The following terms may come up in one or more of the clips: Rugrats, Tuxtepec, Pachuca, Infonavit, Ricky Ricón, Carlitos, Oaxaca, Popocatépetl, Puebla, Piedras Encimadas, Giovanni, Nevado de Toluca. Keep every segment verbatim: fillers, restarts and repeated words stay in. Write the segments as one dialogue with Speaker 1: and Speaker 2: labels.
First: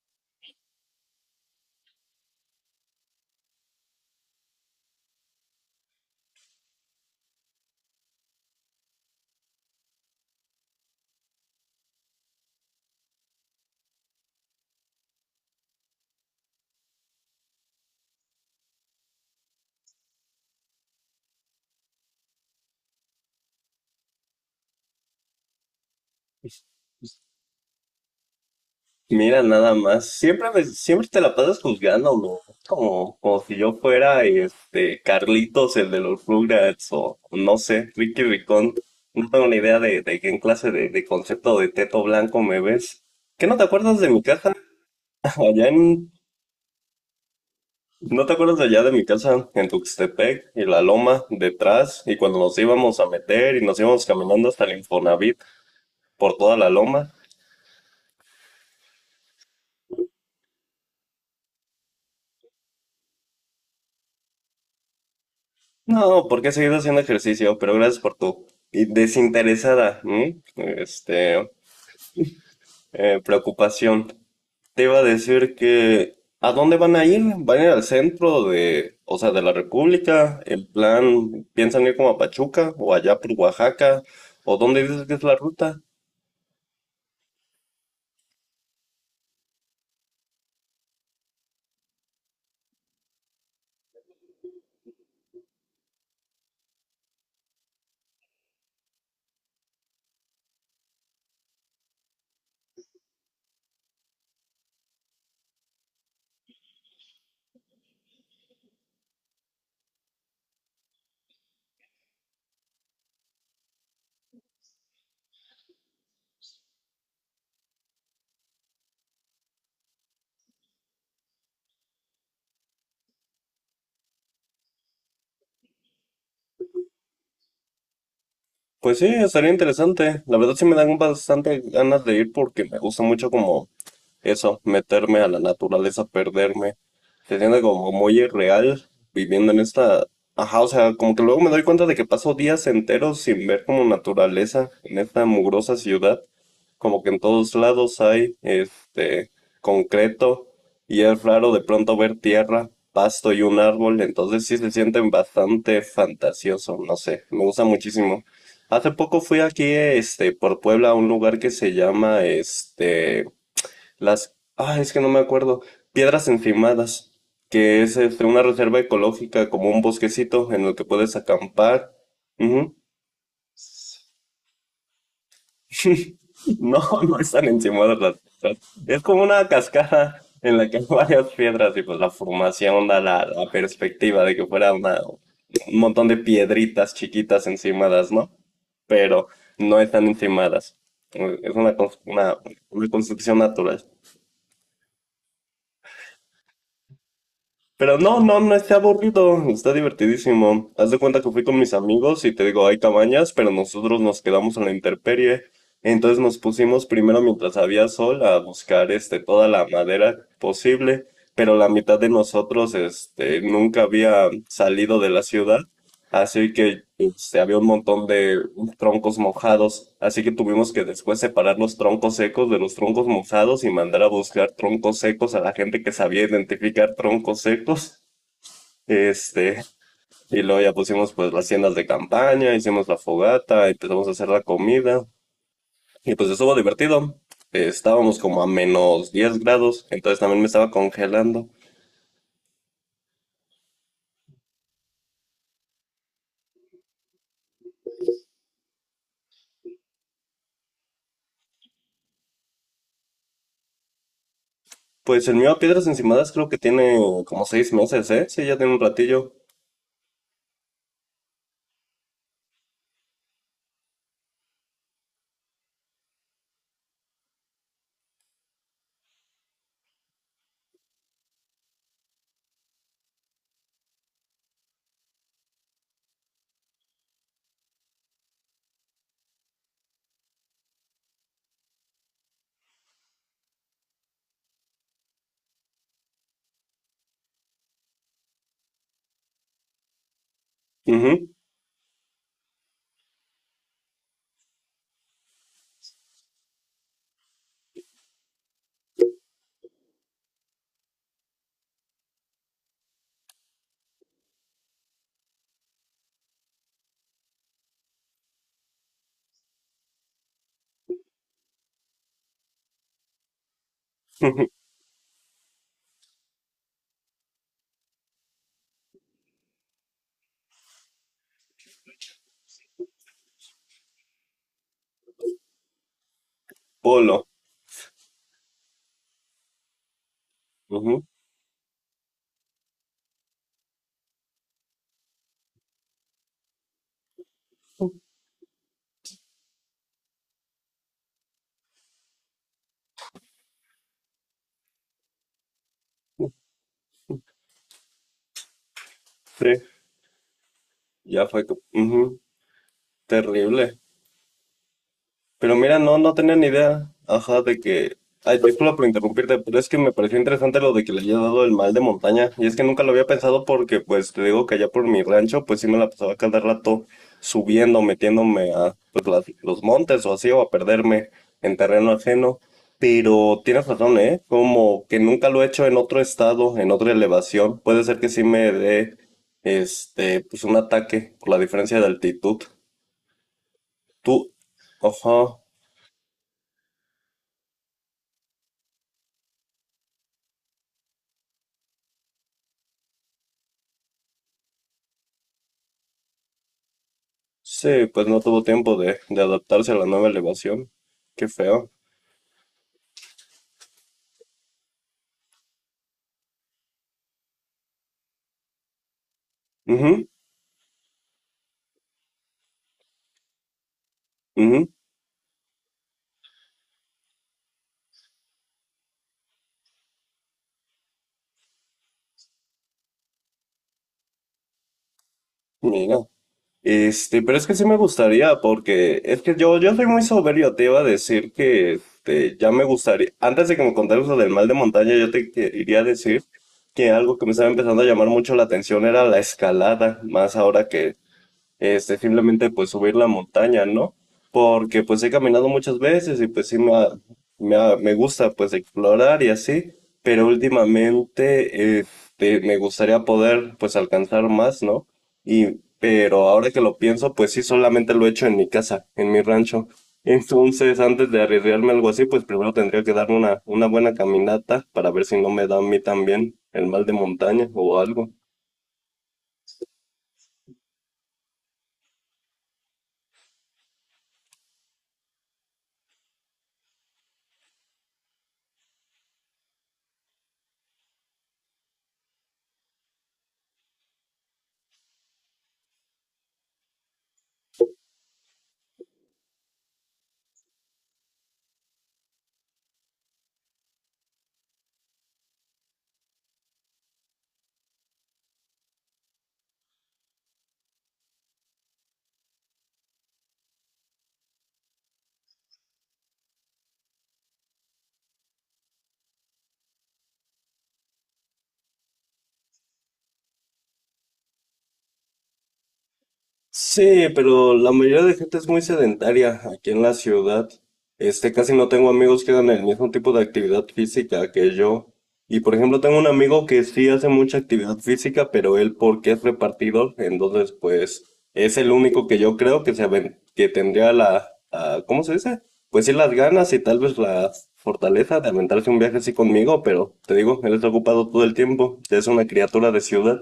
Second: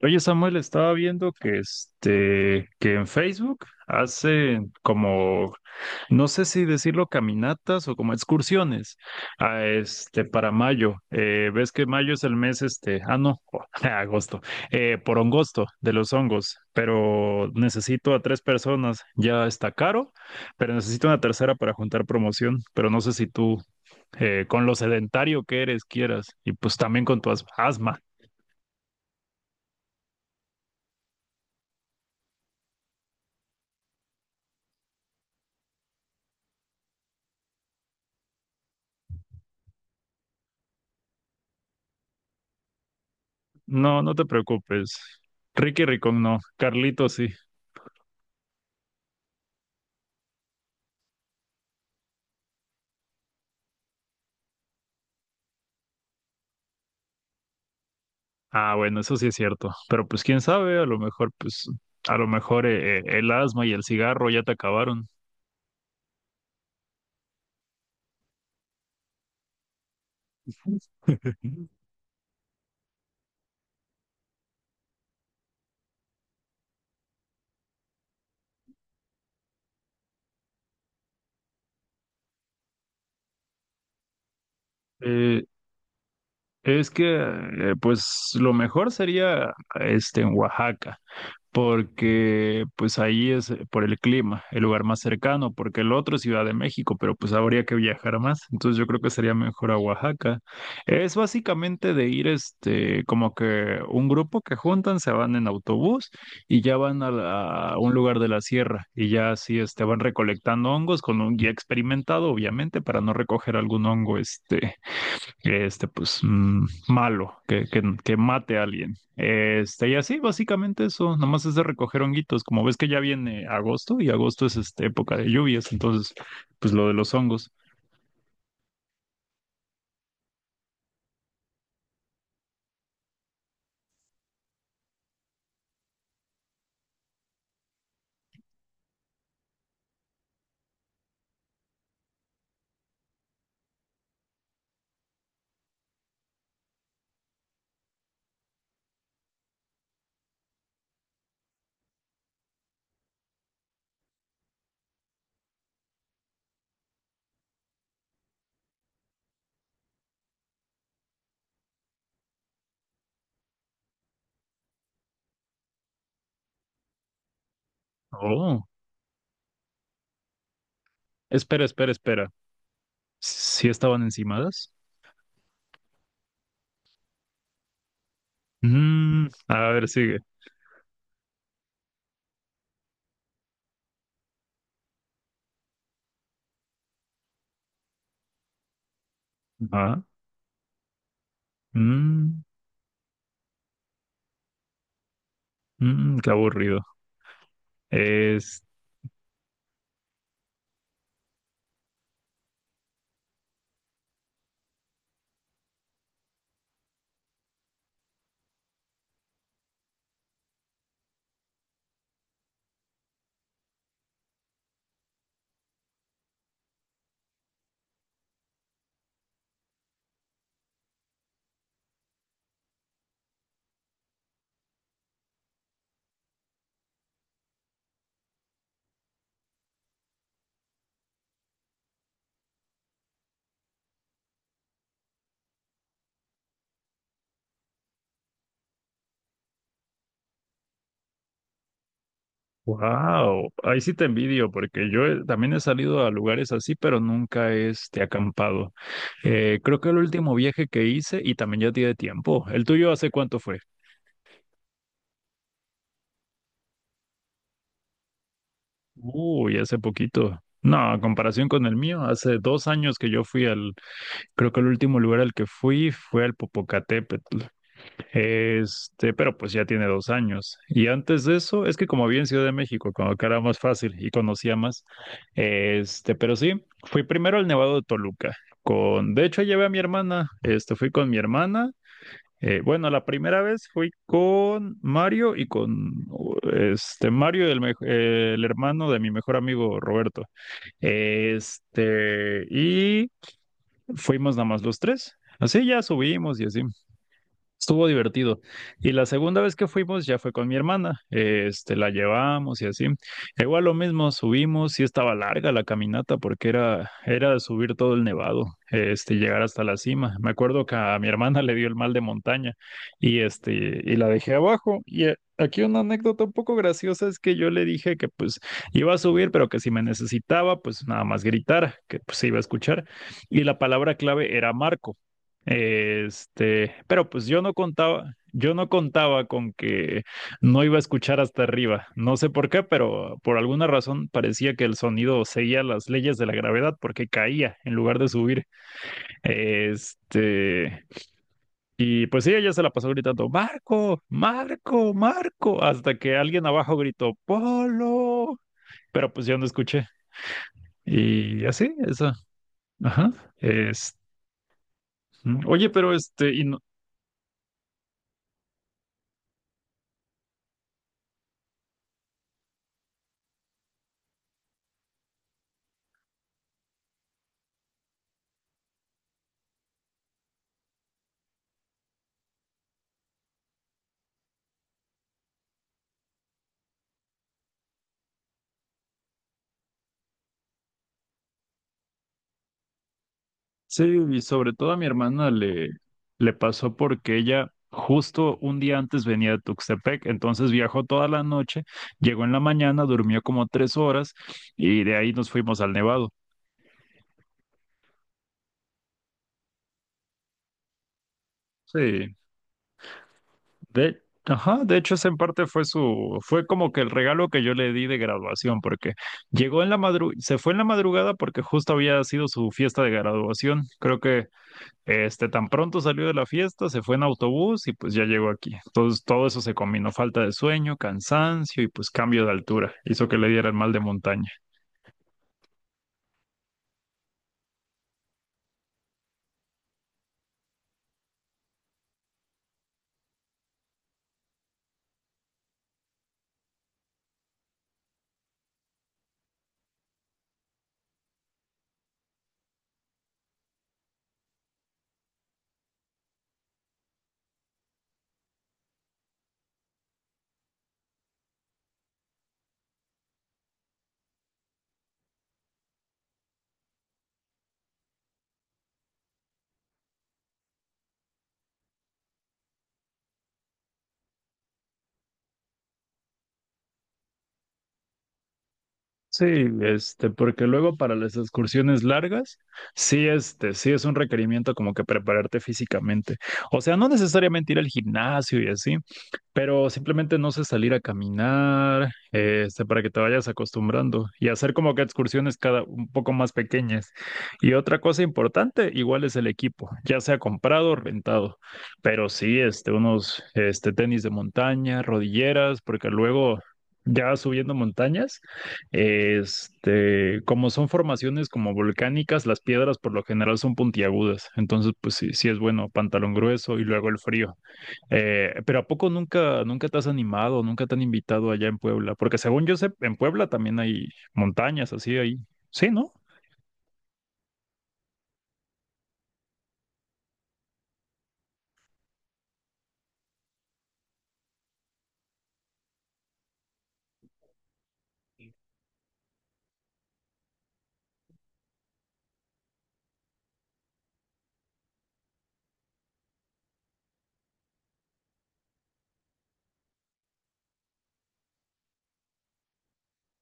Speaker 1: Oye, Samuel, estaba viendo que este, que en Facebook hacen como, no sé si decirlo caminatas o como excursiones, a este, para mayo. Eh, ves que mayo es el mes este, ah, no, agosto, eh, por hongosto de los hongos, pero necesito a tres personas. Ya está caro, pero necesito una tercera para juntar promoción, pero no sé si tú, eh, con lo sedentario que eres, quieras, y
Speaker 2: Pues,
Speaker 1: pues también
Speaker 2: pues,
Speaker 1: con tu as- asma.
Speaker 2: Mira, nada más. Siempre me, siempre te la pasas juzgándolo. Como, como si yo fuera este Carlitos, el de los Rugrats, o no sé, Ricky Ricón. No tengo ni idea de, de qué clase de, de concepto de teto blanco me ves. ¿Qué no te acuerdas
Speaker 1: No,
Speaker 2: de
Speaker 1: no
Speaker 2: mi
Speaker 1: te
Speaker 2: casa?
Speaker 1: preocupes.
Speaker 2: Allá
Speaker 1: Ricky
Speaker 2: en,
Speaker 1: Ricón no, Carlito sí.
Speaker 2: ¿no te acuerdas de allá de mi casa? En Tuxtepec y la loma detrás, y cuando nos íbamos a meter y nos íbamos caminando hasta el Infonavit por toda la loma.
Speaker 1: Ah, bueno, eso sí es cierto. Pero pues quién sabe, a lo mejor, pues, a lo mejor eh, eh, el asma y el cigarro ya te acabaron.
Speaker 2: No, porque he seguido haciendo ejercicio, pero gracias por tu y desinteresada, ¿m? Este, eh, preocupación. Te iba a decir que, ¿a dónde van a ir? ¿Van a ir al centro de, o sea, de la República? ¿En plan, piensan ir como a Pachuca o allá por Oaxaca? ¿O dónde dices que es la
Speaker 1: Eh,
Speaker 2: ruta?
Speaker 1: es que, eh, pues, lo mejor sería este en Oaxaca, porque pues ahí es eh, por el clima, el lugar más cercano, porque el otro es Ciudad de México, pero pues habría que viajar más, entonces yo creo que sería mejor a Oaxaca. Es básicamente de ir este, como que un grupo que juntan, se van en autobús y ya van a, la- a un lugar de la sierra, y ya así este, van recolectando hongos con un guía experimentado, obviamente, para no recoger algún hongo este que este, pues, mm, malo, que, que, que mate a alguien. Este, y así, básicamente eso, nada más es de recoger honguitos, como ves que ya viene agosto, y agosto es este, época de lluvias, entonces, pues lo de los hongos.
Speaker 2: Pues sí, estaría interesante. La verdad sí me dan bastante ganas de ir porque me gusta mucho como eso, meterme a la naturaleza, perderme. Se siente como muy irreal viviendo en esta... Ajá, o sea, como que luego me doy cuenta de que paso días enteros sin ver como naturaleza en esta mugrosa ciudad, como que en todos lados hay este concreto y es raro de pronto ver tierra, pasto y un árbol, entonces sí se sienten bastante fantasioso, no sé, me gusta muchísimo. Hace poco fui aquí, este, por Puebla a un lugar que se llama, este, las, ah, es que no me acuerdo. Piedras Encimadas, que es este, una
Speaker 1: Oh,
Speaker 2: reserva ecológica, como un bosquecito en el que puedes
Speaker 1: espera,
Speaker 2: acampar.
Speaker 1: espera, espera.
Speaker 2: Ujú.
Speaker 1: ¿Sí estaban encimadas?
Speaker 2: No, no están encimadas las piedras. Es como
Speaker 1: Mm,
Speaker 2: una
Speaker 1: a ver, sigue.
Speaker 2: cascada en la que hay varias piedras y pues la formación da la, la perspectiva de que fuera una- un montón de piedritas chiquitas encimadas, ¿no? Pero no
Speaker 1: Ah,
Speaker 2: están encimadas. Es una, cons- una,
Speaker 1: mm,
Speaker 2: una construcción natural.
Speaker 1: mm, qué aburrido.
Speaker 2: Pero no, no, no
Speaker 1: Este
Speaker 2: está aburrido, está divertidísimo. Haz de cuenta que fui con mis amigos y te digo, hay cabañas, pero nosotros nos quedamos en la intemperie. Entonces nos pusimos primero mientras había sol a buscar este toda la madera posible, pero la mitad de nosotros este nunca había salido de la ciudad. Así que este, había un montón de troncos mojados, así que tuvimos que después separar los troncos secos de los troncos mojados y mandar a buscar troncos secos a la gente que sabía identificar troncos secos. Este, y luego ya pusimos pues las tiendas de campaña, hicimos la fogata, empezamos a hacer la comida y pues estuvo divertido. Eh, Estábamos como a menos diez grados, entonces también me estaba congelando.
Speaker 1: Wow, ahí sí te envidio porque yo he- también he salido a lugares así, pero nunca he este, acampado. Eh, creo que el último viaje que hice y también ya tiene tiempo. ¿El tuyo hace cuánto fue?
Speaker 2: Pues el mío a Piedras Encimadas creo que tiene como seis meses, ¿eh? Sí, ya tiene un ratillo.
Speaker 1: Uy, hace poquito. No, a comparación con el mío, hace dos años que yo fui al, creo que el último lugar al que fui fue al Popocatépetl. Este, pero pues ya tiene dos años. Y antes de eso, es que como había en Ciudad de México, cuando acá era más fácil y conocía más. Este, pero sí, fui primero al Nevado de Toluca. Con, de hecho, llevé a mi hermana. Este, fui con mi hermana. Eh, bueno, la primera vez fui con Mario y con este Mario, el, mej- eh, el hermano de mi mejor amigo Roberto.
Speaker 2: Ujú.
Speaker 1: Este, y fuimos nada más los tres. Así ya subimos y así. Estuvo divertido. Y la segunda vez que fuimos ya fue con mi hermana. Este, la llevamos y así. Igual lo mismo, subimos, sí estaba larga la caminata porque era, era subir todo el nevado, este, llegar hasta la cima. Me acuerdo que a mi hermana le dio el mal de montaña, y este, y la dejé abajo. Y eh, aquí una anécdota un poco graciosa es que yo le dije que pues iba a subir, pero que si me necesitaba, pues nada más gritar, que pues se iba a escuchar. Y la palabra clave era Marco. Este, pero
Speaker 2: Polo.
Speaker 1: pues yo no contaba, yo no contaba con que no iba a
Speaker 2: Ujú.
Speaker 1: escuchar hasta arriba. No sé por qué, pero por alguna razón parecía que el sonido seguía las leyes de la gravedad porque caía en lugar de subir. Este, y pues sí, ella se la pasó gritando, Marco, Marco, Marco, hasta que alguien abajo gritó, Polo. Pero pues yo no
Speaker 2: Sí,
Speaker 1: escuché.
Speaker 2: ya fue.
Speaker 1: Y
Speaker 2: Co-
Speaker 1: así, eso.
Speaker 2: ujú,
Speaker 1: Ajá.
Speaker 2: terrible.
Speaker 1: Este.
Speaker 2: Pero
Speaker 1: Oye,
Speaker 2: mira,
Speaker 1: pero
Speaker 2: no, no
Speaker 1: este,
Speaker 2: tenía
Speaker 1: y
Speaker 2: ni
Speaker 1: no-
Speaker 2: idea. Ajá, de que. Ay, disculpa por interrumpirte, pero es que me pareció interesante lo de que le haya dado el mal de montaña. Y es que nunca lo había pensado porque, pues, te digo que allá por mi rancho, pues sí me la pasaba cada rato subiendo, metiéndome a pues, las- los montes o así, o a perderme en terreno ajeno. Pero tienes razón, ¿eh? Como que nunca lo he hecho en otro estado, en otra elevación. Puede ser que sí me dé, este, pues un ataque por la diferencia de altitud.
Speaker 1: sí,
Speaker 2: Tú,
Speaker 1: y sobre todo a mi
Speaker 2: ajá.
Speaker 1: hermana le, le pasó porque ella justo un día antes venía de Tuxtepec, entonces viajó toda la noche, llegó en la mañana, durmió como tres horas y de ahí nos fuimos al Nevado.
Speaker 2: Sí, pues no tuvo tiempo de, de adaptarse a la nueva elevación. Qué feo.
Speaker 1: Sí, de, ajá, de hecho ese en parte fue su, fue como que el regalo que yo le di de graduación, porque llegó en la
Speaker 2: Ujú,
Speaker 1: madru, se fue en la madrugada porque justo había sido su fiesta de graduación, creo que
Speaker 2: ujú,
Speaker 1: Este, tan pronto salió de la fiesta, se fue en autobús y pues ya llegó aquí. Entonces todo eso se combinó, falta de sueño, cansancio y pues cambio de altura, hizo que le diera el mal de montaña.
Speaker 2: mira. Este, pero es que sí me gustaría, porque es que yo, yo soy muy soberbio, te iba a decir que este, ya me gustaría. Antes de que me contaras lo del mal de montaña, yo te que- iría a decir que algo que me estaba empezando a llamar mucho la atención era la escalada, más ahora que este, simplemente pues subir la montaña, ¿no? Porque pues he caminado muchas veces y pues sí me, ha- me, ha- me gusta pues explorar y así, pero últimamente este, me gustaría poder pues alcanzar más, ¿no? Y, pero ahora que lo pienso, pues sí solamente lo he hecho en mi casa, en mi rancho. Entonces, antes de arriesgarme a algo así, pues primero tendría que darme una, una buena caminata para ver si no me da a mí también el mal de montaña o algo.
Speaker 1: Sí, este, porque luego para las excursiones largas, sí, este, sí es un requerimiento como que prepararte físicamente. O sea, no necesariamente ir al gimnasio y así, pero simplemente no sé, salir a caminar, eh, este, para que te vayas acostumbrando y hacer como que excursiones cada un poco más pequeñas. Y otra cosa importante, igual es el equipo, ya sea comprado o rentado. Pero sí, este, unos, este, tenis de montaña, rodilleras, porque luego ya subiendo montañas, este, como son formaciones como volcánicas, las piedras por lo general son puntiagudas. Entonces, pues sí, sí es bueno, pantalón grueso y luego el frío. Eh, pero ¿a poco nunca, nunca te has animado, nunca te han invitado allá en Puebla? Porque según yo sé, en Puebla también hay montañas así ahí. Sí, ¿no?
Speaker 2: Sí, pero la mayoría de gente es muy sedentaria aquí en la ciudad. Este, casi no tengo amigos que hagan el mismo tipo de actividad física que yo. Y por ejemplo, tengo un amigo que sí hace mucha actividad física, pero él porque es repartidor, entonces pues es el único que yo creo que se aven- que tendría la, la- ¿cómo se dice? Pues sí las ganas y tal vez la fortaleza de aventarse un viaje así conmigo, pero te digo, él está ocupado todo el tiempo, es una criatura de ciudad.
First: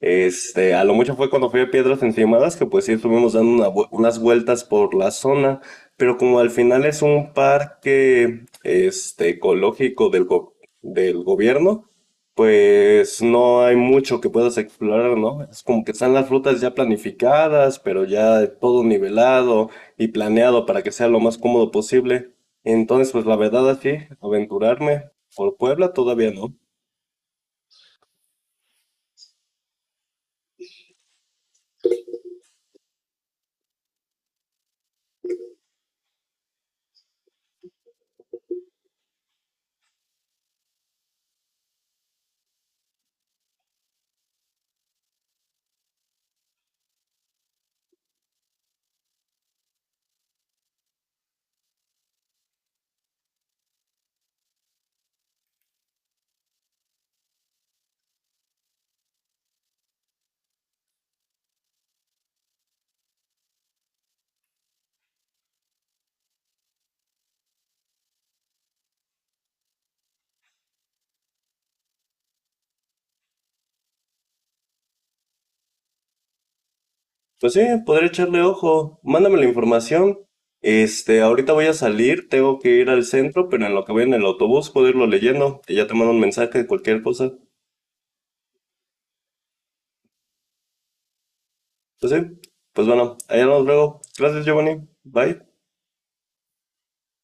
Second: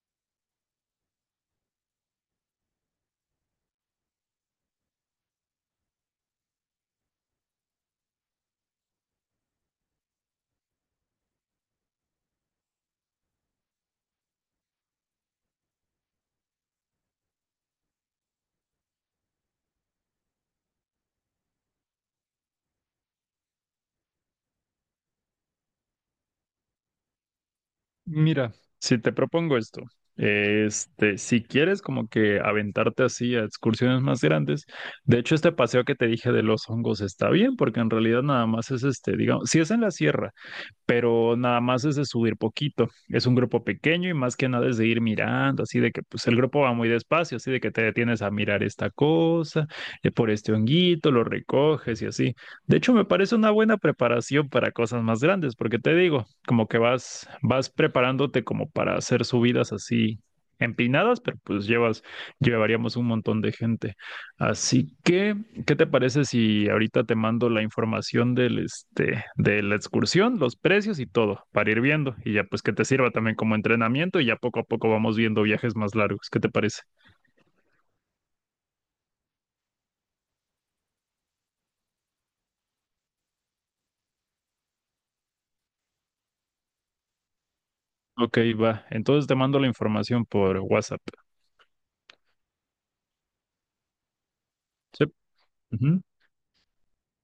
Speaker 2: Este, a lo mucho fue cuando fui a Piedras Encimadas, que pues sí estuvimos dando una vu- unas vueltas por la zona, pero como al final es un parque, este, ecológico del, go- del gobierno, pues no hay mucho que puedas explorar, ¿no? Es como que están las rutas ya planificadas, pero ya todo nivelado y planeado para que sea lo más cómodo posible. Entonces, pues la verdad, así, aventurarme por Puebla todavía no.
Speaker 1: Mira, si te propongo esto, este, si quieres como que aventarte así a excursiones más grandes, de hecho este paseo que te dije de los hongos está bien, porque en realidad nada más es este, digamos, si es en la sierra, pero nada más es de subir poquito. Es un grupo pequeño y más que nada es de ir mirando, así de que pues el grupo va muy despacio, así de que te detienes a mirar esta cosa, eh, por este honguito, lo recoges y así. De hecho, me parece una buena preparación para cosas más grandes, porque te digo, como que vas, vas preparándote como para hacer subidas así empinadas, pero pues llevas, llevaríamos un montón de gente. Así que ¿qué te parece si ahorita te mando la información del, este, de la excursión, los precios y todo, para ir viendo? Y ya pues que te sirva también como entrenamiento y ya poco a poco vamos viendo viajes más largos. ¿Qué te parece?
Speaker 2: Pues sí, podría echarle ojo. Mándame la información. Este, ahorita voy a salir, tengo que ir al centro, pero en lo que voy en el autobús puedo irlo leyendo y ya te mando un mensaje de cualquier cosa.
Speaker 1: Ok, va. Entonces te mando la información por WhatsApp.
Speaker 2: Pues sí, pues bueno, allá nos vemos luego. Gracias, Giovanni.
Speaker 1: Sí.
Speaker 2: Bye.
Speaker 1: Ujú.